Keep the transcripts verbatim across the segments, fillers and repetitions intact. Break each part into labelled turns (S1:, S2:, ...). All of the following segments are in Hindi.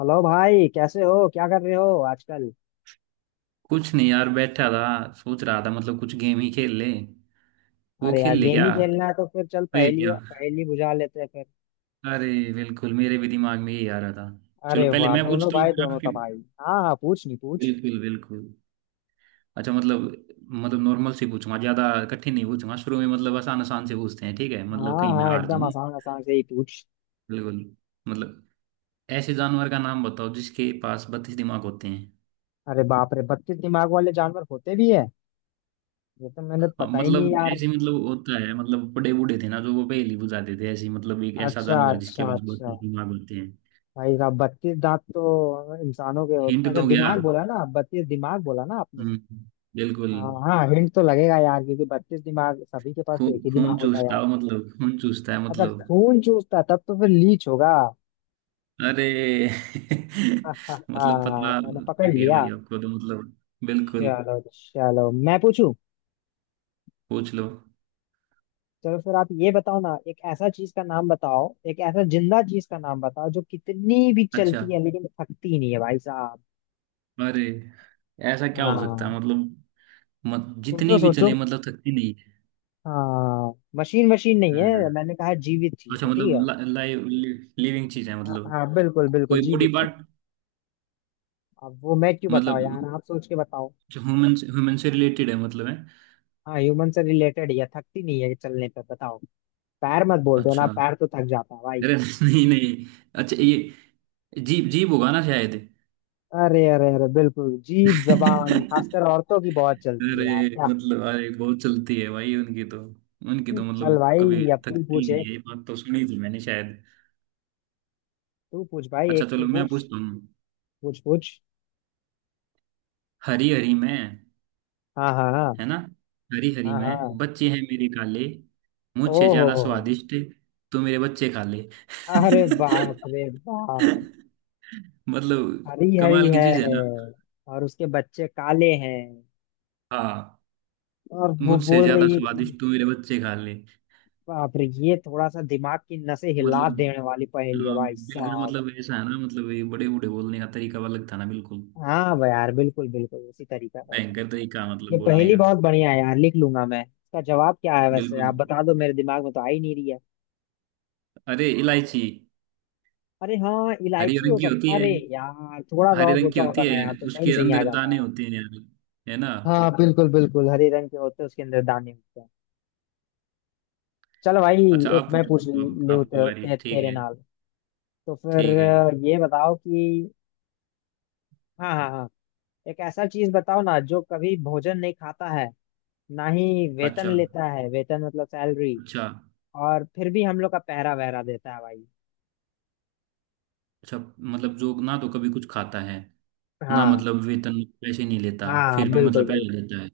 S1: हेलो भाई, कैसे हो? क्या कर रहे हो आजकल?
S2: कुछ नहीं यार, बैठा था। सोच रहा था मतलब कुछ गेम ही खेल ले। वो
S1: अरे यार,
S2: खेल ले
S1: गेम
S2: क्या।
S1: ही खेलना है तो फिर चल पहेली
S2: पहेलियाँ।
S1: पहेली बुझा लेते हैं फिर।
S2: अरे, बिल्कुल मेरे भी दिमाग में ये आ रहा था। चलो
S1: अरे
S2: पहले
S1: वाह,
S2: मैं
S1: दोनों
S2: पूछता हूँ,
S1: भाई
S2: फिर
S1: दोनों
S2: आपकी।
S1: तो भाई। हाँ हाँ, पूछ। नहीं पूछ।
S2: बिल्कुल बिल्कुल। अच्छा मतलब, मतलब नॉर्मल से पूछूंगा। ज्यादा कठिन नहीं पूछूंगा शुरू में, मतलब आसान आसान से पूछते हैं। ठीक है मतलब
S1: हाँ
S2: कहीं मैं
S1: हाँ,
S2: हार
S1: एकदम
S2: जाऊं।
S1: आसान आसान से ही पूछ।
S2: बिल्कुल। मतलब ऐसे जानवर का नाम बताओ जिसके पास बत्तीस दिमाग होते हैं।
S1: अरे बाप रे, बत्तीस दिमाग वाले जानवर होते भी है? ये तो मैंने
S2: हाँ,
S1: पता ही नहीं
S2: मतलब
S1: यार।
S2: ऐसे मतलब होता है। मतलब बड़े बूढ़े थे ना, जो वो पहेली बुझाते थे ऐसे। मतलब एक ऐसा
S1: अच्छा
S2: जानवर जिसके
S1: अच्छा
S2: पास
S1: अच्छा।
S2: बत्तीस दिमाग होते हैं।
S1: भाई साहब, बत्तीस दांत तो इंसानों के होते।
S2: हिंट
S1: अच्छा,
S2: दो क्या।
S1: दिमाग बोला ना? बत्तीस दिमाग बोला ना आपने?
S2: हम्म। बिल्कुल।
S1: हाँ हाँ, हिंट तो लगेगा यार क्योंकि बत्तीस दिमाग, सभी के पास
S2: खून
S1: तो एक ही दिमाग
S2: खून
S1: होता है
S2: चूसता
S1: यार।
S2: हो मतलब। खून चूसता है
S1: अच्छा,
S2: मतलब।
S1: खून चूसता तब तो फिर लीच होगा।
S2: अरे मतलब
S1: आहाहा,
S2: पता
S1: मैंने पकड़
S2: लग गया
S1: लिया।
S2: भाई आपको तो मतलब। बिल्कुल।
S1: चलो चलो, मैं पूछूं।
S2: पूछ लो।
S1: चलो फिर आप ये बताओ ना, एक ऐसा चीज का नाम बताओ, एक ऐसा जिंदा चीज का नाम बताओ जो कितनी भी
S2: अच्छा।
S1: चलती है लेकिन थकती नहीं है भाई साहब।
S2: अरे, ऐसा क्या हो सकता है
S1: हाँ।
S2: मतलब। मत,
S1: सोचो
S2: जितनी भी
S1: सोचो।
S2: चले मतलब थकती नहीं है।
S1: हाँ, मशीन मशीन नहीं
S2: हाँ।
S1: है, मैंने कहा जीवित चीज
S2: अच्छा
S1: है, ठीक है?
S2: मतलब लाइव, लिविंग चीज है
S1: हाँ
S2: मतलब।
S1: हाँ, बिल्कुल
S2: को-
S1: बिल्कुल
S2: कोई बॉडी
S1: जीवित है।
S2: पार्ट।
S1: अब वो मैं क्यों बताओ
S2: मतलब
S1: यार, आप सोच के बताओ।
S2: ह्यूमन, ह्यूमन से रिलेटेड है मतलब, है।
S1: हाँ, ह्यूमन से रिलेटेड है, थकती नहीं है चलने पर, बताओ। पैर मत बोल देना,
S2: अच्छा।
S1: पैर तो थक जाता है भाई।
S2: अरे नहीं नहीं। अच्छा ये जीप, जीप होगा ना शायद।
S1: अरे अरे अरे बिल्कुल, जीभ जबान खासकर औरतों की बहुत चलती है
S2: अरे
S1: यार क्या।
S2: मतलब, अरे बहुत चलती है भाई उनकी तो। उनकी तो
S1: चल
S2: मतलब कभी
S1: भाई, अब तू
S2: थकती
S1: पूछ
S2: नहीं
S1: एक।
S2: है, ये बात तो सुनी थी मैंने शायद।
S1: तू पूछ भाई,
S2: अच्छा
S1: एक तू
S2: चलो मैं
S1: पूछ।
S2: पूछता हूँ।
S1: पूछ पूछ।
S2: हरी हरी में,
S1: हाँ हाँ हाँ।
S2: है ना। हरी हरी
S1: हाँ
S2: में
S1: हाँ।
S2: बच्चे हैं मेरे काले। मुझसे
S1: ओहो
S2: ज्यादा
S1: हो।
S2: स्वादिष्ट तो मेरे बच्चे खा ले।
S1: अरे बाप रे बाप।
S2: मतलब
S1: हरी हरी
S2: कमाल की
S1: है।
S2: चीज है ना।
S1: और उसके बच्चे काले हैं।
S2: हाँ।
S1: और वो
S2: मुझसे
S1: बोल
S2: ज्यादा
S1: रही है कि
S2: स्वादिष्ट तो मेरे बच्चे खा ले
S1: बाप रे, ये थोड़ा सा दिमाग की नसें हिला
S2: मतलब।
S1: देने वाली पहेली है
S2: हाँ,
S1: भाई
S2: बिल्कुल।
S1: साहब।
S2: मतलब ऐसा है ना मतलब, ये बड़े बूढ़े बोलने का तरीका अलग था ना, बिल्कुल।
S1: हाँ भाई यार, बिल्कुल बिल्कुल उसी तरीका का।
S2: भयंकर तरीका मतलब
S1: ये
S2: बोलने
S1: पहेली
S2: का।
S1: बहुत बढ़िया है यार, लिख लूंगा मैं। इसका जवाब क्या है वैसे?
S2: बिल्कुल।
S1: आप बता दो, मेरे दिमाग में तो आ ही नहीं रही है।
S2: अरे, इलायची।
S1: अरे हाँ,
S2: हरी
S1: इलायची हो
S2: रंग की होती
S1: सकता।
S2: है,
S1: अरे यार, थोड़ा सा
S2: हरे
S1: और
S2: रंग की
S1: सोचा होता
S2: होती
S1: ना
S2: है।
S1: यार तो सही
S2: उसके
S1: सही आ
S2: अंदर
S1: जाता
S2: दाने
S1: है।
S2: होते हैं यार, है ना।
S1: हाँ बिल्कुल बिल्कुल, हरे रंग के होते हैं उसके अंदर दाने होते हैं। चलो भाई।
S2: अच्छा
S1: एक
S2: आप
S1: मैं पूछ
S2: पूछो, आप-
S1: लूँ
S2: आपकी बारी।
S1: ते,
S2: ठीक
S1: तेरे
S2: है।
S1: नाल। तो फिर
S2: ठीक है।
S1: अ, ये बताओ कि हाँ हाँ हाँ, एक ऐसा चीज बताओ ना जो कभी भोजन नहीं खाता है, ना ही
S2: अच्छा,
S1: वेतन लेता है, वेतन मतलब सैलरी,
S2: अच्छा,
S1: और फिर भी हम लोग का पहरा वहरा देता है भाई।
S2: अच्छा। मतलब जो ना तो कभी कुछ खाता है, ना
S1: हाँ
S2: मतलब वेतन, पैसे नहीं लेता,
S1: हाँ
S2: फिर भी
S1: बिल्कुल
S2: मतलब
S1: बिल्कुल,
S2: पहले देता है।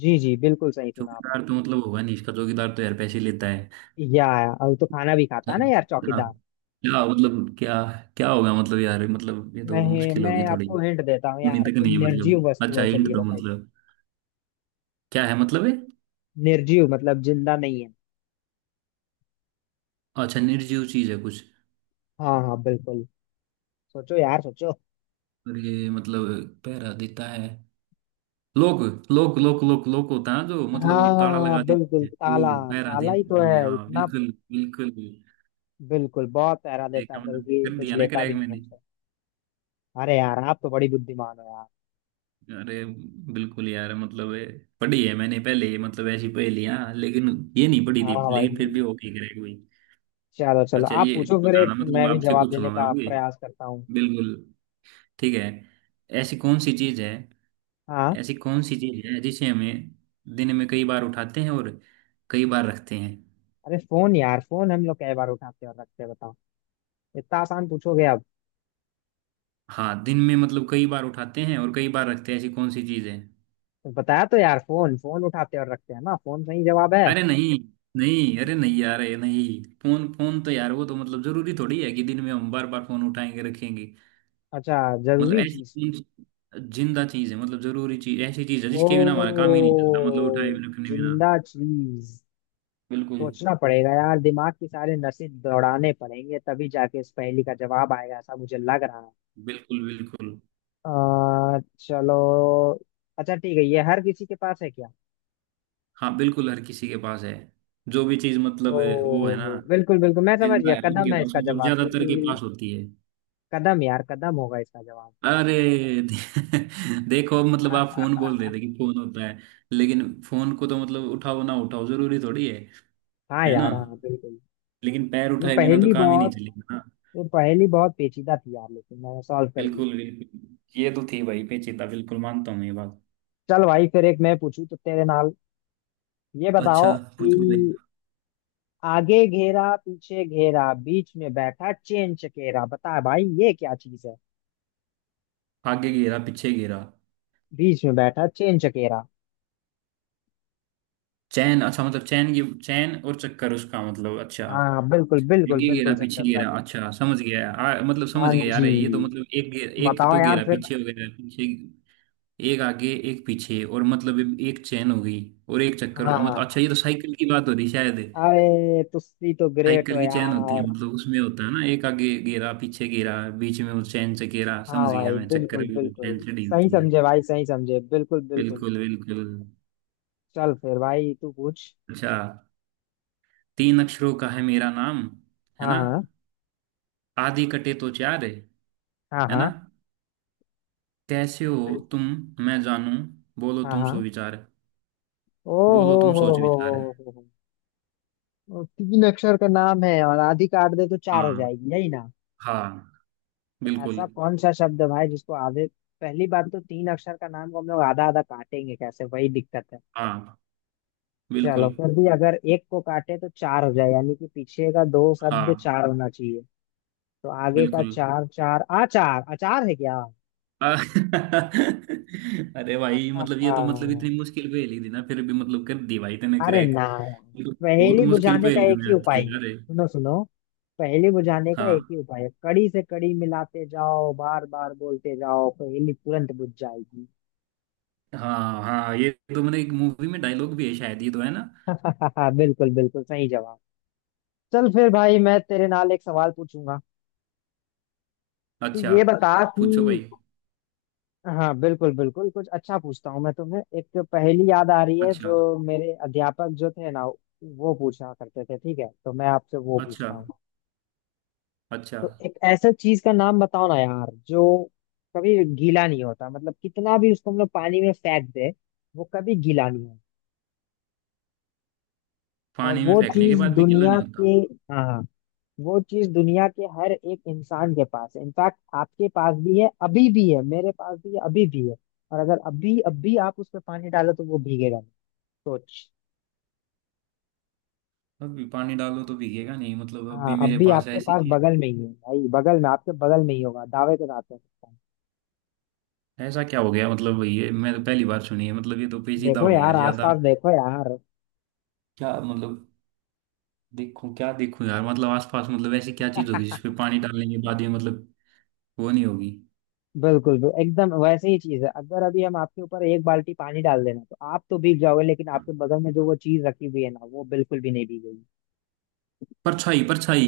S1: जी जी बिल्कुल सही सुना आपने।
S2: चौकीदार तो मतलब होगा नहीं इसका, चौकीदार तो यार पैसे लेता है।
S1: या अब तो खाना भी खाता
S2: यार
S1: है ना यार
S2: क्या।
S1: चौकीदार।
S2: क्या मतलब, क्या। क्या होगा मतलब यार, मतलब ये तो
S1: मैं
S2: मुश्किल
S1: मैं
S2: होगी थोड़ी।
S1: आपको हिंट
S2: सुनी
S1: देता हूँ यार,
S2: तक
S1: कोई
S2: नहीं है
S1: निर्जीव
S2: मतलब।
S1: वस्तु
S2: अच्छा
S1: है,
S2: इंट
S1: चलिए
S2: दो
S1: बताइए।
S2: मतलब, क्या है मतलब ये।
S1: निर्जीव मतलब जिंदा नहीं है।
S2: अच्छा, निर्जीव चीज है कुछ।
S1: हाँ हाँ बिल्कुल। सोचो यार सोचो।
S2: और ये मतलब पहरा देता है। लोक, लोक लोक लोक लोक होता है जो मतलब, वो ताला
S1: हाँ
S2: लगा
S1: बिल्कुल,
S2: देते हैं
S1: ताला
S2: वो पहरा
S1: ताला
S2: देने
S1: ही
S2: के
S1: तो है
S2: लिए। हाँ
S1: इतना।
S2: बिल्कुल बिल्कुल।
S1: बिल्कुल, बहुत पहरा देता,
S2: देखा मतलब,
S1: बल्कि
S2: कर
S1: कुछ
S2: दिया ना
S1: लेता भी
S2: क्रैक
S1: नहीं
S2: मैंने।
S1: हमसे। अरे यार, आप तो बड़ी बुद्धिमान हो यार।
S2: अरे, बिल्कुल यार मतलब ये पढ़ी है मैंने पहले, ये मतलब ऐसी पहेलियां। लेकिन ये नहीं पढ़ी थी,
S1: हाँ
S2: लेकिन फिर
S1: भाई।
S2: भी हो गई, क्रैक हुई।
S1: चलो चलो,
S2: अच्छा
S1: आप
S2: ये
S1: पूछो फिर, एक
S2: बताना, मतलब
S1: मैं भी
S2: आपसे
S1: जवाब देने
S2: पूछूंगा मैं
S1: का
S2: अभी।
S1: प्रयास करता हूँ।
S2: बिल्कुल। ठीक है। ऐसी कौन सी चीज है।
S1: हाँ।
S2: ऐसी कौन सी चीज है जिसे हमें दिन में कई बार उठाते हैं और कई बार रखते हैं।
S1: अरे फोन यार, फोन हम लोग कई बार उठाते और रखते हैं, बताओ। इतना आसान पूछोगे अब?
S2: हाँ दिन में मतलब कई बार उठाते हैं और कई बार रखते हैं, ऐसी कौन सी चीज है।
S1: तो बताया तो यार, फोन फोन उठाते और रखते हैं ना, फोन सही जवाब है।
S2: अरे नहीं, नहीं। अरे नहीं यार, ये नहीं। फोन, फोन तो यार वो तो मतलब जरूरी थोड़ी है कि दिन में हम बार बार फोन उठाएंगे रखेंगे।
S1: अच्छा,
S2: मतलब
S1: जरूरी
S2: ऐसी
S1: चीज।
S2: कौन सी जिंदा चीज है मतलब, जरूरी चीज, ऐसी चीज है
S1: ओ,
S2: जिसके बिना हमारा काम ही नहीं चलता मतलब, उठाए बिना रखने बिना।
S1: जिंदा चीज।
S2: बिल्कुल
S1: सोचना पड़ेगा यार, दिमाग की सारे नसें दौड़ाने पड़ेंगे तभी जाके इस पहेली का जवाब आएगा, ऐसा मुझे लग रहा है।
S2: बिल्कुल बिल्कुल।
S1: आ, चलो। अच्छा ठीक है, ये हर किसी के पास है क्या?
S2: हाँ बिल्कुल हर किसी के पास है। जो भी चीज
S1: ओ
S2: मतलब है, वो है ना।
S1: बिल्कुल बिल्कुल, मैं समझ
S2: जिंदा
S1: गया,
S2: है उनके
S1: कदम है
S2: पास
S1: इसका
S2: मतलब,
S1: जवाब
S2: ज्यादातर के
S1: क्योंकि
S2: पास होती है।
S1: कदम यार, कदम होगा इसका जवाब।
S2: अरे देखो अब मतलब, आप फोन बोल रहे
S1: हाँ
S2: थे कि फोन होता है, लेकिन फोन को तो मतलब उठाओ ना उठाओ जरूरी थोड़ी है है ना।
S1: यार। हाँ बिल्कुल।
S2: लेकिन पैर
S1: ये
S2: उठाए बिना तो
S1: पहेली
S2: काम ही नहीं
S1: बहुत,
S2: चलेगा ना।
S1: ये पहेली बहुत पेचीदा थी यार, लेकिन मैंने सॉल्व कर दी।
S2: बिल्कुल बिल्कुल ये तो थी भाई पेचीदा, बिल्कुल मानता हूँ ये बात।
S1: चल भाई, फिर एक मैं पूछूं तो तेरे नाल। ये बताओ
S2: अच्छा, पूछो भाई।
S1: कि आगे घेरा पीछे घेरा बीच में बैठा चेन चकेरा, बता भाई ये क्या चीज है?
S2: आगे घेरा पीछे घेरा।
S1: बीच में बैठा चेन चकेरा।
S2: चैन, अच्छा मतलब चैन की चैन और चक्कर उसका मतलब, अच्छा।
S1: हाँ बिल्कुल बिल्कुल
S2: आगे घेरा
S1: बिल्कुल, सही
S2: पीछे
S1: समझा
S2: घेरा,
S1: तू।
S2: अच्छा समझ गया। आ, मतलब समझ
S1: हाँ
S2: गया
S1: जी।
S2: यार, ये तो मतलब एक घे- एक
S1: बताओ
S2: तो
S1: यार
S2: घेरा
S1: फिर।
S2: पीछे हो गया पीछे। एक आगे एक पीछे, और मतलब एक चैन हो गई और एक
S1: हाँ
S2: चक्कर हो
S1: हाँ
S2: गया मतलब,
S1: हाँ।
S2: अच्छा ये तो साइकिल की बात हो रही शायद।
S1: अरे तुसी तो ग्रेट
S2: साइकिल
S1: हो
S2: की चैन होती है
S1: यार।
S2: मतलब, उसमें होता है ना एक आगे घेरा पीछे घेरा, बीच में वो चैन से घेरा,
S1: हाँ
S2: समझ गया
S1: भाई
S2: मैं। चक्कर
S1: बिल्कुल
S2: भी
S1: बिल्कुल,
S2: चैन चढ़ी
S1: सही
S2: होती है।
S1: समझे भाई सही समझे, बिल्कुल बिल्कुल।
S2: बिल्कुल बिल्कुल।
S1: चल फिर भाई, तू पूछ।
S2: अच्छा, तीन अक्षरों का है मेरा नाम, है
S1: हाँ
S2: ना,
S1: हाँ
S2: आदि कटे तो चार है
S1: हाँ।
S2: है ना।
S1: हाँ
S2: कैसे हो
S1: बिल्कुल।
S2: तुम, मैं जानू, बोलो
S1: हाँ
S2: तुम सो
S1: हाँ।
S2: विचार।
S1: ओ
S2: बोलो
S1: हो
S2: तुम
S1: हो
S2: सोच
S1: हो हो
S2: विचार।
S1: हो हो। ओ, तीन अक्षर का नाम है और आधी काट दे तो चार हो
S2: हाँ।
S1: जाएगी, यही ना?
S2: हाँ।
S1: तो
S2: बिल्कुल।
S1: ऐसा कौन सा शब्द है भाई जिसको आधे, पहली बात तो तीन अक्षर का नाम को हम लोग आधा आधा काटेंगे कैसे, वही दिक्कत है।
S2: हाँ। बिल्कुल।
S1: चलो फिर भी, अगर एक को काटे तो चार हो जाए यानी कि पीछे का दो शब्द
S2: हाँ।
S1: चार होना चाहिए। तो आगे का
S2: बिल्कुल।
S1: चार, चार आचार, अचार है क्या?
S2: आ- अरे भाई मतलब
S1: आहा,
S2: ये तो मतलब इतनी मुश्किल पहेली थी ना, फिर भी मतलब कर दी भाई तूने
S1: अरे ना
S2: क्रैक।
S1: यार।
S2: बहुत
S1: पहेली
S2: मुश्किल
S1: बुझाने का
S2: पहेलियों
S1: एक
S2: में
S1: ही
S2: आती
S1: उपाय
S2: है
S1: है,
S2: यार ये।
S1: सुनो सुनो, पहेली बुझाने का
S2: हाँ
S1: एक ही उपाय है, कड़ी से कड़ी मिलाते जाओ, बार बार बोलते जाओ, पहेली तुरंत बुझ जाएगी।
S2: हाँ हाँ, ये तो मैंने एक मूवी में डायलॉग भी है शायद ये तो, है ना।
S1: बिल्कुल बिल्कुल सही जवाब। चल फिर भाई, मैं तेरे नाल एक सवाल पूछूंगा। तू
S2: अच्छा,
S1: ये बता
S2: पूछो
S1: कि
S2: भाई।
S1: हाँ बिल्कुल बिल्कुल, कुछ अच्छा पूछता हूँ। मैं तुम्हें एक पहेली, याद आ रही है
S2: अच्छा
S1: जो मेरे अध्यापक जो थे ना, वो पूछा करते थे ठीक है, तो मैं आपसे वो
S2: अच्छा
S1: पूछता हूँ।
S2: अच्छा।
S1: तो एक ऐसा चीज का नाम बताओ ना यार जो कभी गीला नहीं होता, मतलब कितना भी उसको हम लोग पानी में फेंक दे वो कभी गीला नहीं होता। और
S2: पानी में
S1: वो
S2: फेंकने के
S1: चीज
S2: बाद भी गीला नहीं
S1: दुनिया के,
S2: होता।
S1: हाँ हाँ, वो चीज दुनिया के हर एक इंसान के पास है, इनफैक्ट आपके पास भी है अभी भी है, मेरे पास भी है अभी भी है। और अगर अभी अभी आप उस पर पानी डालो तो वो भीगेगा नहीं। सोच।
S2: अभी पानी डालो तो भीगेगा नहीं मतलब,
S1: हाँ,
S2: अभी मेरे
S1: अभी
S2: पास
S1: आपके
S2: ऐसी
S1: पास
S2: चीज।
S1: बगल में ही है भाई, बगल में, आपके बगल में ही होगा, दावे के साथ कह सकता हूँ।
S2: ऐसा क्या हो गया मतलब, ये मैं तो पहली बार सुनी है मतलब, ये तो पेचीदा
S1: देखो
S2: हो गया
S1: यार,
S2: यार ज्यादा।
S1: आसपास देखो यार।
S2: क्या मतलब। देखो क्या देखो यार मतलब, आसपास मतलब ऐसी क्या चीज होगी जिसपे पानी डालने के बाद ये मतलब वो नहीं होगी।
S1: बिल्कुल बिल्कुल, एकदम वैसे ही चीज है, अगर अभी हम आपके ऊपर एक बाल्टी पानी डाल देना तो आप तो भीग जाओगे, लेकिन आपके बगल में जो वो चीज रखी हुई है ना वो बिल्कुल भी नहीं भीगेगी।
S2: परछाई, परछाई।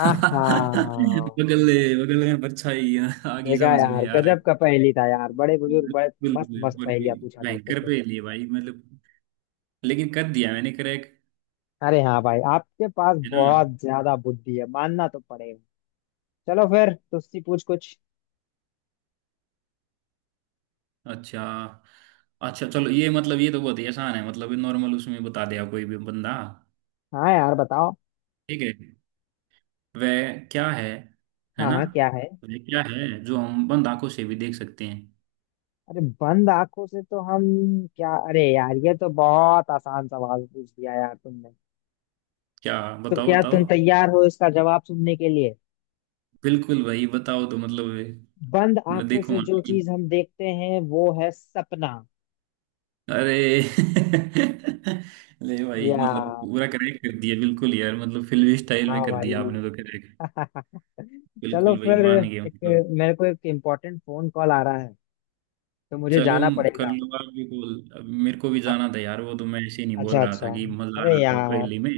S1: आहा।
S2: बगल, बगल में परछाई है, आगी
S1: देखा
S2: समझ में
S1: यार,
S2: यार।
S1: गजब का पहेली था यार, बड़े बुजुर्ग बड़े मस्त
S2: बिल्कुल,
S1: मस्त
S2: बड़ी
S1: पहेलियां पूछा करते
S2: भयंकर
S1: थे।
S2: पहेली है भाई मतलब, लेकिन कर दिया मैंने क्रैक।
S1: अरे हाँ भाई, आपके पास
S2: है ना।
S1: बहुत ज्यादा बुद्धि है, मानना तो पड़ेगा। चलो फिर तुझसे पूछ कुछ।
S2: अच्छा, अच्छा चलो ये मतलब ये तो बहुत ही आसान है मतलब, नॉर्मल उसमें बता दिया कोई भी बंदा।
S1: हाँ यार बताओ।
S2: ठीक है, वह क्या है है
S1: हाँ
S2: ना।
S1: हाँ, क्या है?
S2: वह क्या है जो हम बंद आंखों से भी देख सकते हैं।
S1: अरे बंद आंखों से तो हम, क्या, अरे यार ये तो बहुत आसान सवाल पूछ दिया यार तुमने।
S2: क्या।
S1: तो
S2: बताओ,
S1: क्या
S2: बताओ।
S1: तुम तैयार हो इसका जवाब सुनने के लिए?
S2: बिल्कुल भाई बताओ तो मतलब,
S1: बंद
S2: मैं
S1: आंखों से
S2: देखूंगा।
S1: जो चीज हम देखते हैं वो है सपना।
S2: अरे ले भाई, मतलब
S1: यार,
S2: पूरा करेक्ट कर दिया बिल्कुल यार मतलब, फिल्मी स्टाइल
S1: हाँ
S2: में कर
S1: भाई।
S2: दिया आपने तो करेक्ट।
S1: चलो
S2: बिल्कुल भाई
S1: फिर,
S2: मान गया
S1: एक
S2: मतलब।
S1: मेरे को एक इम्पोर्टेंट फोन कॉल आ रहा है, तो मुझे
S2: चलो
S1: जाना
S2: कर
S1: पड़ेगा।
S2: लो, आप भी बोल। अब मेरे को भी
S1: अ-
S2: जाना था यार, वो तो मैं ऐसे ही नहीं बोल
S1: अच्छा
S2: रहा
S1: अच्छा।
S2: था कि मजा आ
S1: अरे
S2: रहा था
S1: यार,
S2: पहेली में।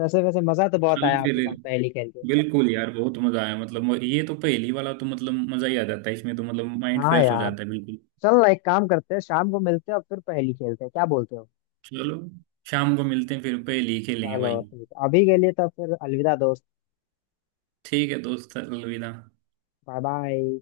S1: वैसे वैसे मजा तो बहुत
S2: चलो
S1: आया
S2: फिर।
S1: आपके साथ पहेली खेल के।
S2: बिल्कुल यार, बहुत मजा आया मतलब। म- ये तो पहेली वाला तो मतलब मजा ही आ जाता है इसमें तो, मतलब माइंड
S1: हाँ
S2: फ्रेश हो
S1: यार।
S2: जाता है बिल्कुल।
S1: चल ना, एक काम करते हैं, शाम को मिलते हैं और फिर पहेली खेलते हैं, क्या बोलते हो?
S2: चलो शाम को मिलते हैं फिर, पहेली खेलेंगे
S1: चलो
S2: भाई।
S1: ठीक है, अभी के लिए तो फिर अलविदा दोस्त।
S2: ठीक है दोस्त, अलविदा।
S1: Bye bye.